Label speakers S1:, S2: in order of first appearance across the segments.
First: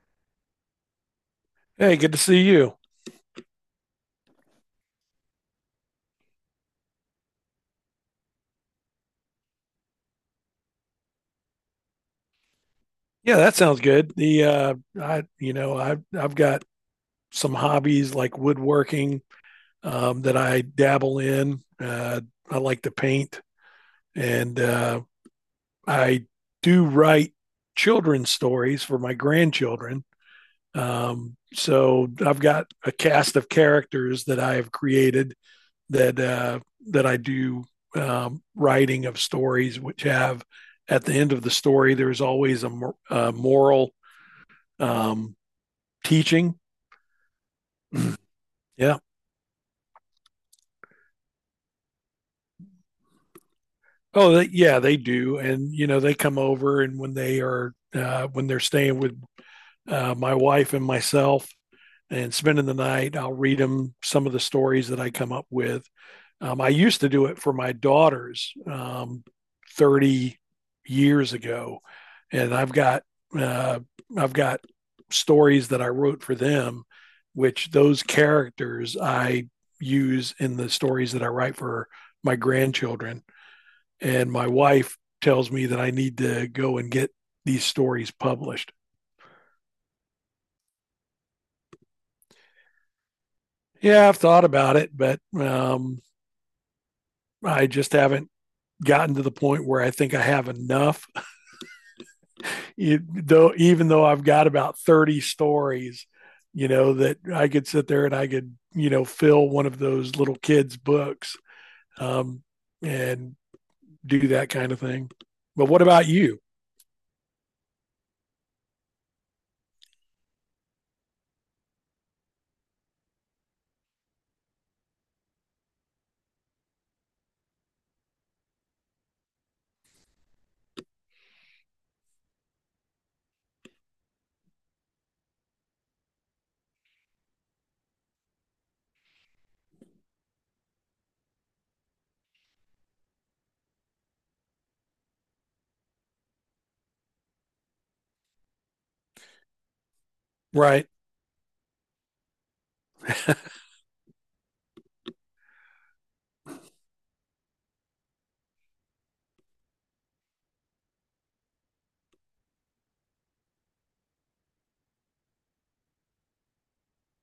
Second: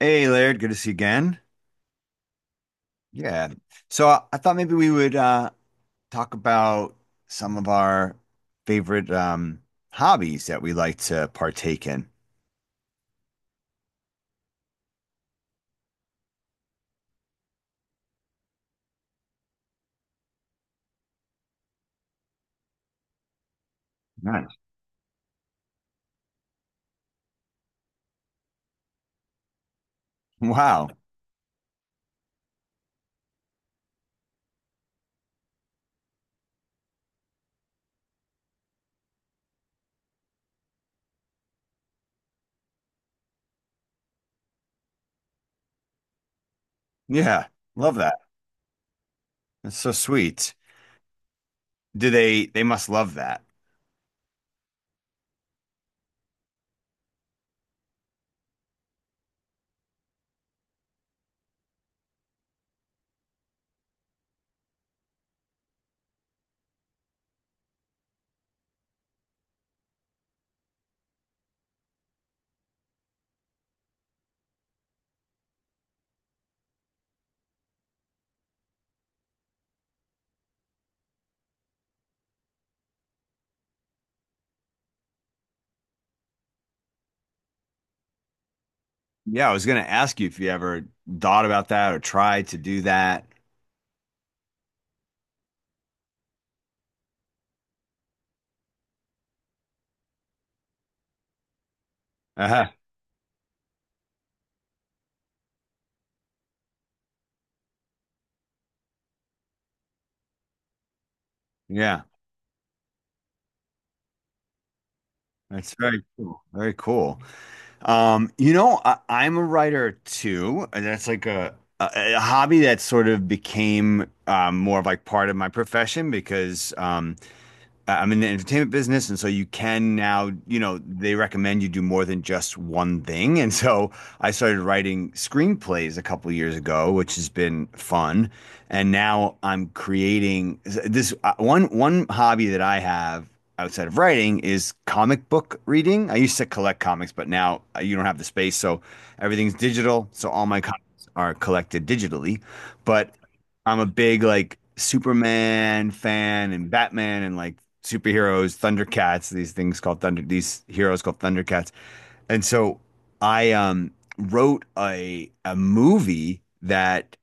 S1: Hey Laird, good to see you again.
S2: Hey, good to see you.
S1: Yeah. So I thought maybe we would talk about some of our favorite hobbies that we like to partake in.
S2: Yeah, that sounds good. The I you know, I I've got some hobbies like woodworking that I dabble in. I like to paint
S1: Nice.
S2: and I do write children's stories for my grandchildren.
S1: Wow.
S2: So I've got a cast of characters that I have created that uh that I do writing of stories which have at the end of the story there's always a moral um, teaching.
S1: Yeah. Love that.
S2: Yeah.
S1: That's so sweet. Do they must love that.
S2: Oh, they, yeah, they do. And you know, they come over, and when they are when they're staying with my wife and myself and spending the night. I'll read them some of the stories that I come up with. I used to do it for my daughters 30 years ago, and uh, I've got stories that I wrote for them, which those characters I use in the stories that I write for my grandchildren. And my wife tells me that I need to go and get these stories published.
S1: Yeah, I was gonna ask you if you ever thought about that or tried to do that.
S2: Yeah, I've thought about it, but I just haven't gotten to the point where I think I have enough.
S1: Uh-huh.
S2: You, though, even though I've got about 30 stories, you know that I could sit there and I could you know fill one of those little kids' books,
S1: Yeah.
S2: um, and do that kind of thing. But
S1: That's
S2: what
S1: very
S2: about you?
S1: cool. Very cool. You know, I'm a writer too, and that's like a hobby that sort of became more of like part of my profession because I'm in the entertainment business, and so you can now, you know, they recommend you do more than just one thing. And so I started writing screenplays a couple of years ago, which has been fun. And now I'm creating this one hobby that I have outside of writing is comic book reading. I used to collect comics, but now you don't have the space, so everything's digital. So all my comics
S2: Right,
S1: are collected digitally. But I'm a big like Superman fan and Batman and like superheroes, Thundercats, these heroes called Thundercats. And so I wrote a movie that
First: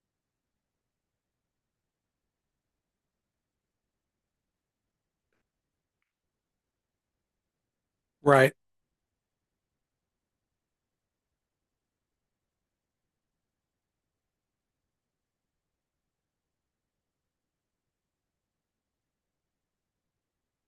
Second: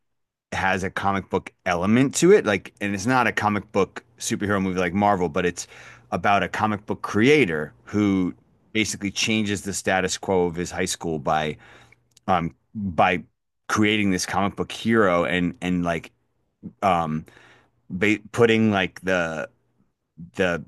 S1: has a comic book element to it, like, and it's not a comic book superhero movie like Marvel, but it's about a comic book creator who
S2: right.
S1: basically changes the status quo of his high school by creating this comic book hero and um putting like the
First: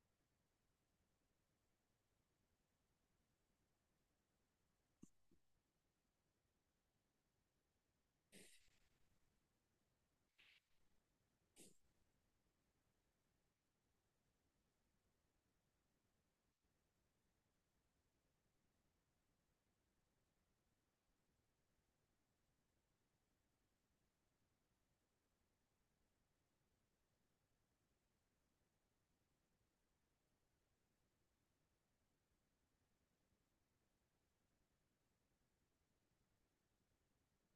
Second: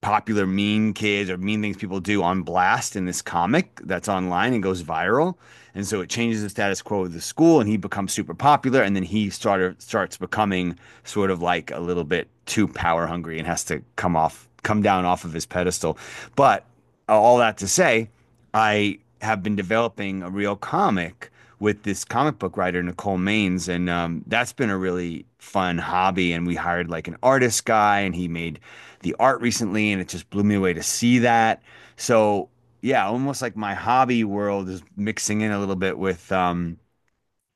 S1: popular mean kids or mean things people do on blast in this comic that's online and goes viral. And so it changes the status quo of the school and he becomes super popular and then he started starts becoming sort of like a little bit too power hungry and has to come down off of his pedestal. But all that to say, I have been developing a real comic with this comic book writer Nicole Maines, and that's been a really fun hobby. And we hired like an artist guy, and he made the art recently, and it just blew me away to see that. So yeah, almost like my hobby world is mixing in a little bit with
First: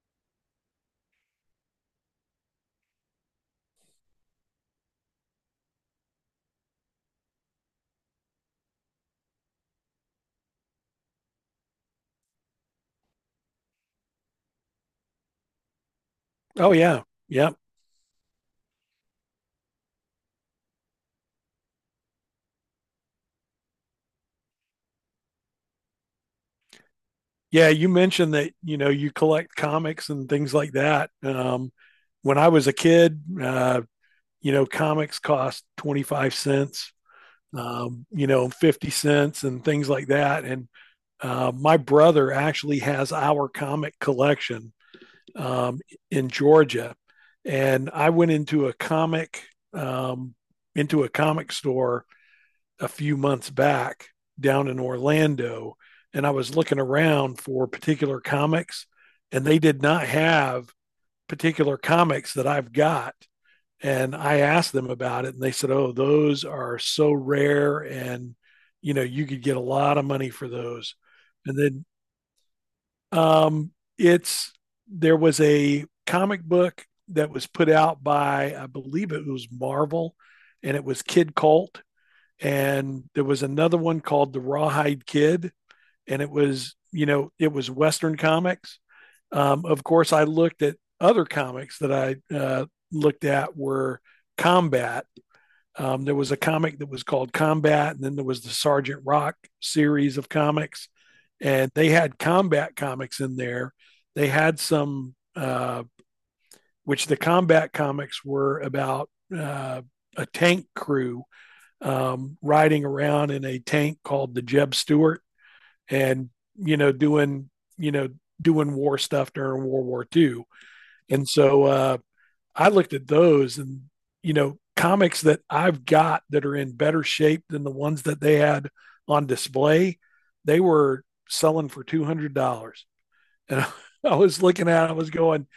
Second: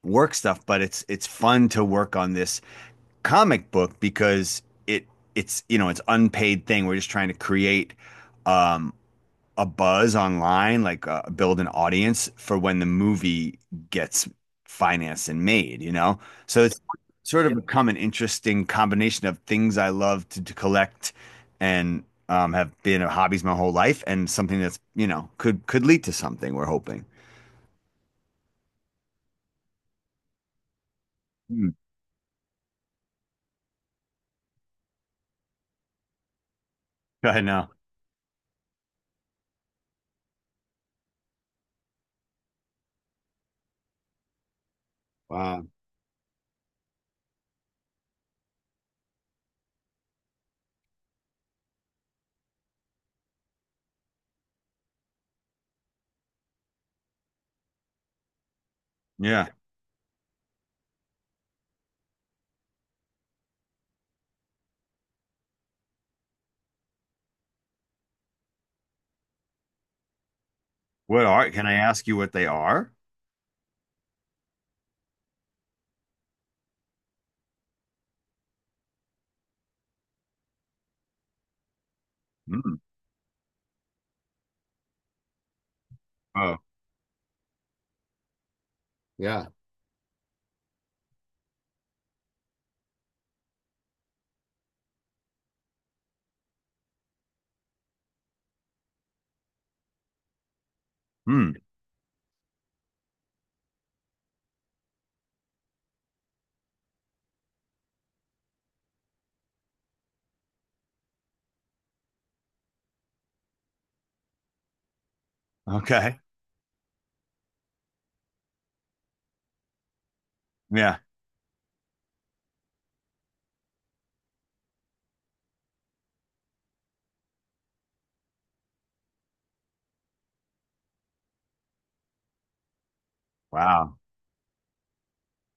S1: work stuff, but it's fun to work on this comic book because it it's you know it's unpaid thing. We're just trying to create um, a buzz online, like build an audience for when the movie gets financed and made, you know? So
S2: Oh
S1: it's
S2: yeah,
S1: sort
S2: yeah,
S1: of become an interesting combination of things I love to collect and have been hobbies my whole life and something that's, you know, could lead to something we're hoping.
S2: yeah. You mentioned that you know you collect comics and things like that.
S1: Hmm.
S2: When I was a kid, you know, comics cost 25 cents,
S1: Go ahead now.
S2: you know, 50 cents and things like that. And my brother actually has our comic collection,
S1: Wow.
S2: um, in Georgia. And I went um, into a comic store a few months back down in Orlando. And I was looking around for particular comics and
S1: Yeah.
S2: they did not have particular comics that I've got, and I asked them about it, and they said, "Oh, those are so rare, and you know you could get a lot of money for those." And
S1: Can I
S2: then
S1: ask you what they are?
S2: um, it's there was a comic book that was put out by I believe it was Marvel, and it was Kid Colt,
S1: Hmm.
S2: and there was another one called the Rawhide Kid, and it
S1: Oh,
S2: was you know it was Western comics.
S1: yeah.
S2: Of course, I looked at other comics that I looked at were Combat there was a comic that was called Combat, and then there was the Sergeant Rock series of comics,
S1: Hmm.
S2: and they had combat comics in there. They had which the combat comics were about uh, a tank crew, riding around in a tank called the Jeb Stuart,
S1: Okay.
S2: and you know doing you know doing war stuff during World War Two.
S1: Yeah.
S2: And so I looked at those and, you know, comics that I've got that are in better shape than the ones that they had on display, they were selling for $200. And
S1: Wow.
S2: I was looking at it, I was going,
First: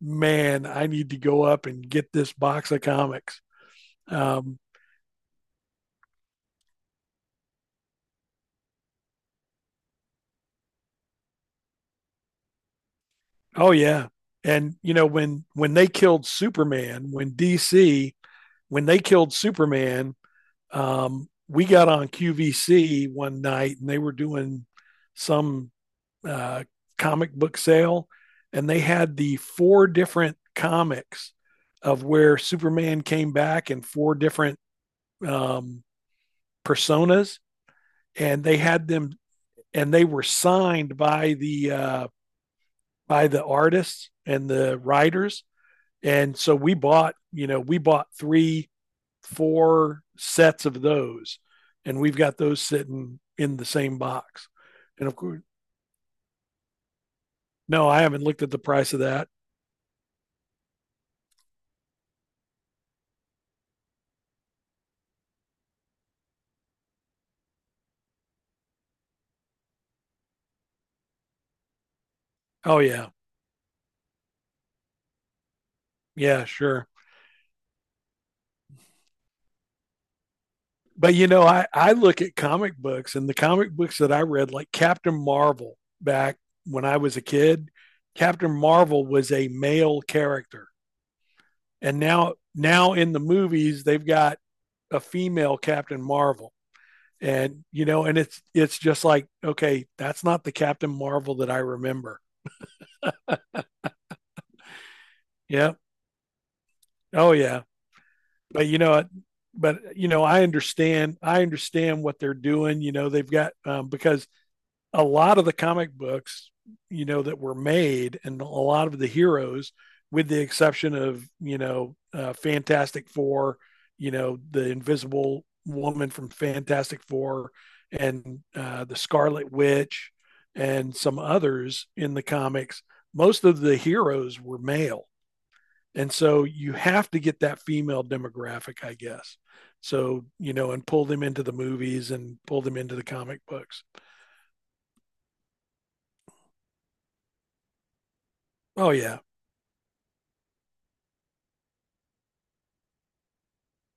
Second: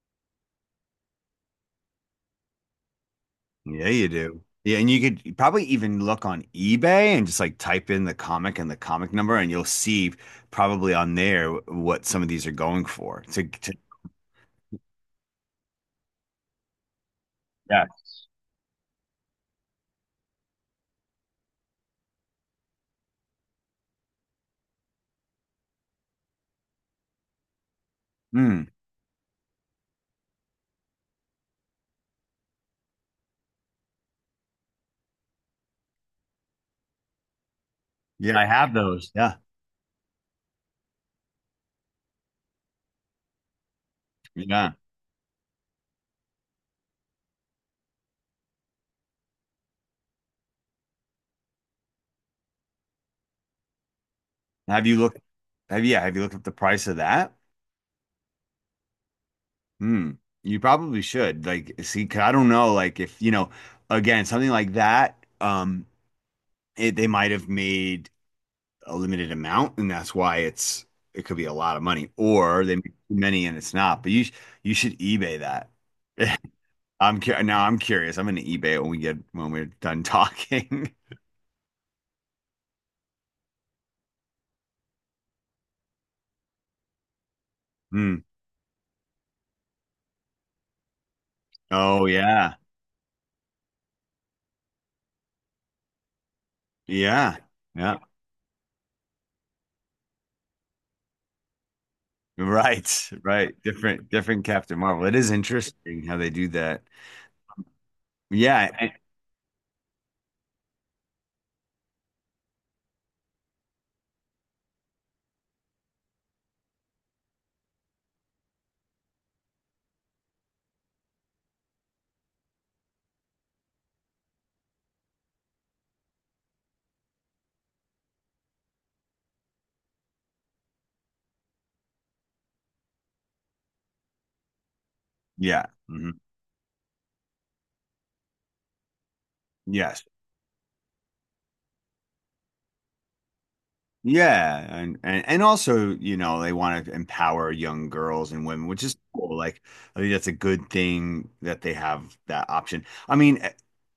S2: man, I need to go up and get this box of comics.
S1: Yeah, you do.
S2: Um,
S1: Yeah, and you could probably even look on eBay and just like type in the comic and the comic number, and you'll see probably on there what some of these are going for. To
S2: oh, yeah. And, you know, when they killed Superman, when
S1: yeah,
S2: DC, when they killed Superman, we got on QVC one night and they were doing some uh, comic book sale,
S1: hmm,
S2: and they had the four different comics of where Superman came back in four different um, personas,
S1: yeah,
S2: and
S1: I
S2: they
S1: have
S2: had
S1: those.
S2: them,
S1: Yeah,
S2: and they were signed by the artists and
S1: yeah.
S2: the writers, and so we bought, you know, four sets of those, and we've got those sitting in the same box,
S1: Have you
S2: and of
S1: looked?
S2: course,
S1: Have yeah? Have you looked up the price of that?
S2: no, I haven't looked at the price of that.
S1: Hmm. You probably should. Like, see, 'cause I don't know. Like, if you know, again, something like that. It, they might have made a limited amount, and that's why it could be a lot of money, or they
S2: Oh
S1: make
S2: yeah,
S1: too many and it's not. You should eBay that.
S2: yeah, sure.
S1: Now I'm curious. I'm gonna eBay it when we get when we're done talking.
S2: But you know, I look at comic books and the comic books that I read, like Captain Marvel back when I was a kid.
S1: Hmm.
S2: Captain Marvel was a male character, and
S1: Oh
S2: now
S1: yeah,
S2: now in the movies they've got a female Captain Marvel,
S1: yeah,
S2: and you
S1: yeah.
S2: know, and it's just like okay, that's not the Captain Marvel that I remember.
S1: Right, right. Different, different Captain Marvel. It is
S2: Yeah,
S1: interesting how they do that.
S2: oh yeah, but
S1: Yeah,
S2: you
S1: I-
S2: know, but you know, I understand what they're doing. You know, they've got because a lot of the comic books, you know, that were made and a lot of the heroes, with the exception of, you know, Fantastic Four, you know, the Invisible Woman from Fantastic Four and the Scarlet Witch and some others in the comics, most of the heroes were male.
S1: yeah, hmm.
S2: And so you have to get that female demographic, I guess.
S1: Yes.
S2: So, you know, and pull them into the movies and pull them into the comic books.
S1: Yeah, and also, you know, they want to empower young girls and women, which
S2: Oh,
S1: is
S2: yeah.
S1: cool. Like, I think that's a good thing that they have that option.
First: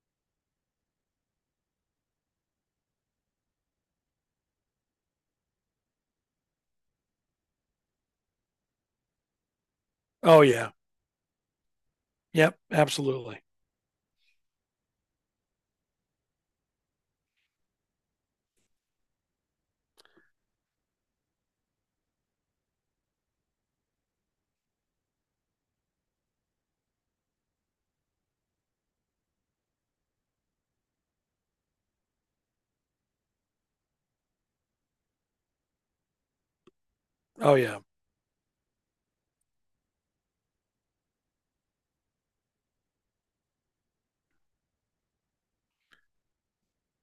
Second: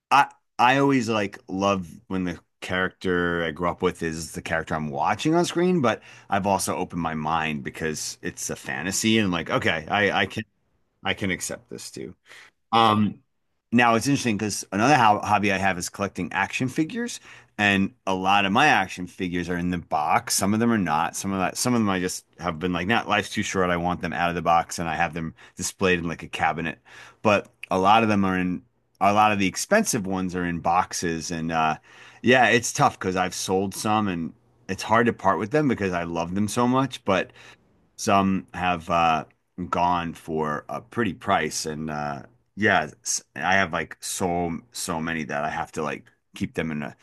S1: I I always like love when the character I grew up with is the character I'm watching on screen, but I've also opened my mind because it's a fantasy and like, okay,
S2: Oh, yeah.
S1: I can accept this too.
S2: Yep,
S1: Um,
S2: absolutely.
S1: now it's interesting because another ho hobby I have is collecting action figures, and a lot of my action figures are in the box. Some of them are not. Some of them I just have been like, not life's too short. I want them out of the box, and I have them displayed in like a cabinet. But a lot of them are in. A lot of the expensive ones are in boxes, and yeah, it's tough because I've sold some, and it's hard to part with them because I love them so much. But
S2: Oh yeah.
S1: some have gone for a pretty price, and yeah, I have like so many that I have to like keep them in a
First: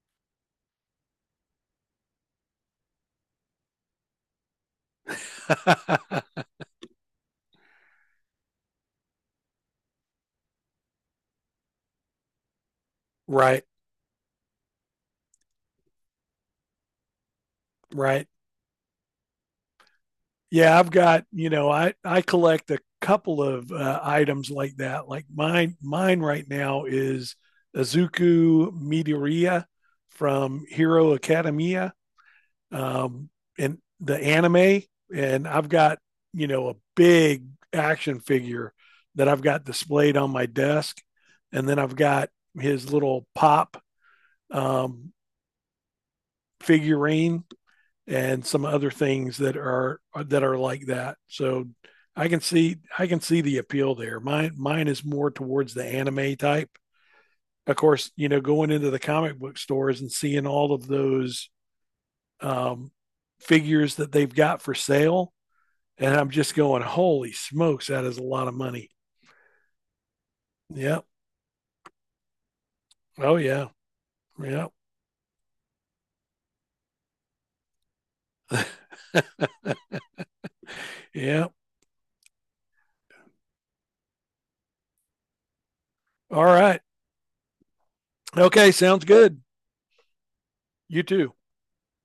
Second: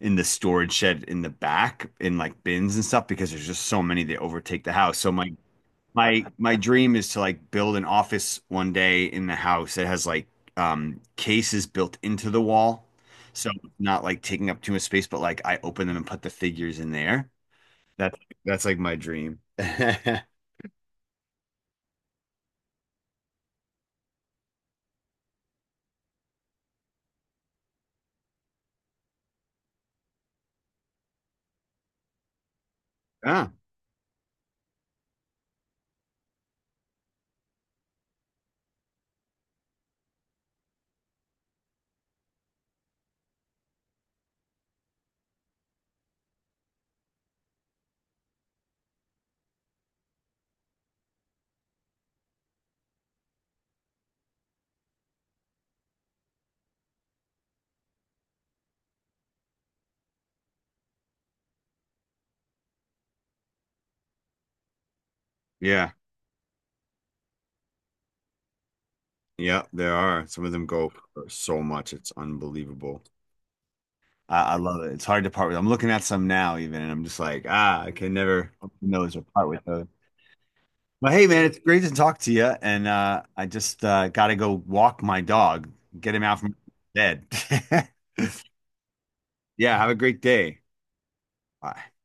S1: in the storage shed in the back in like bins and stuff because there's just so many that overtake the house. So my dream is to like build an office one day in the house that has like cases built into the wall, so
S2: right,
S1: not like taking up too much space, but like I open them and put the figures in there. That's
S2: right.
S1: that's like my dream.
S2: Yeah, I've got, you know, I collect a couple of items like that. Like mine right now is Azuku Midoriya from Hero Academia um
S1: Yeah.
S2: and the anime, and I've got, you know, a big action figure that I've got displayed on my desk, and then I've got his little pop um figurine and some other things that are like that. So I can see the appeal there. Mine is more towards the anime type. Of course, you know, going into the comic book stores and seeing all of those um, figures that they've got for sale,
S1: Yeah,
S2: and I'm just going, holy smokes, that is a lot of money.
S1: yeah, there are. Some of them go
S2: Yeah.
S1: for so much. It's unbelievable.
S2: Oh yeah.
S1: I
S2: Yeah.
S1: love it. It's hard to part with. I'm looking at some now even, and I'm just like, ah, I can never open those or part with those. But hey, man,
S2: Yeah.
S1: it's great to talk to you. And I just got to go walk my dog, get him out
S2: All
S1: from
S2: right.
S1: bed.
S2: Okay. Sounds good.
S1: Yeah, have a great day.
S2: You too.
S1: Bye.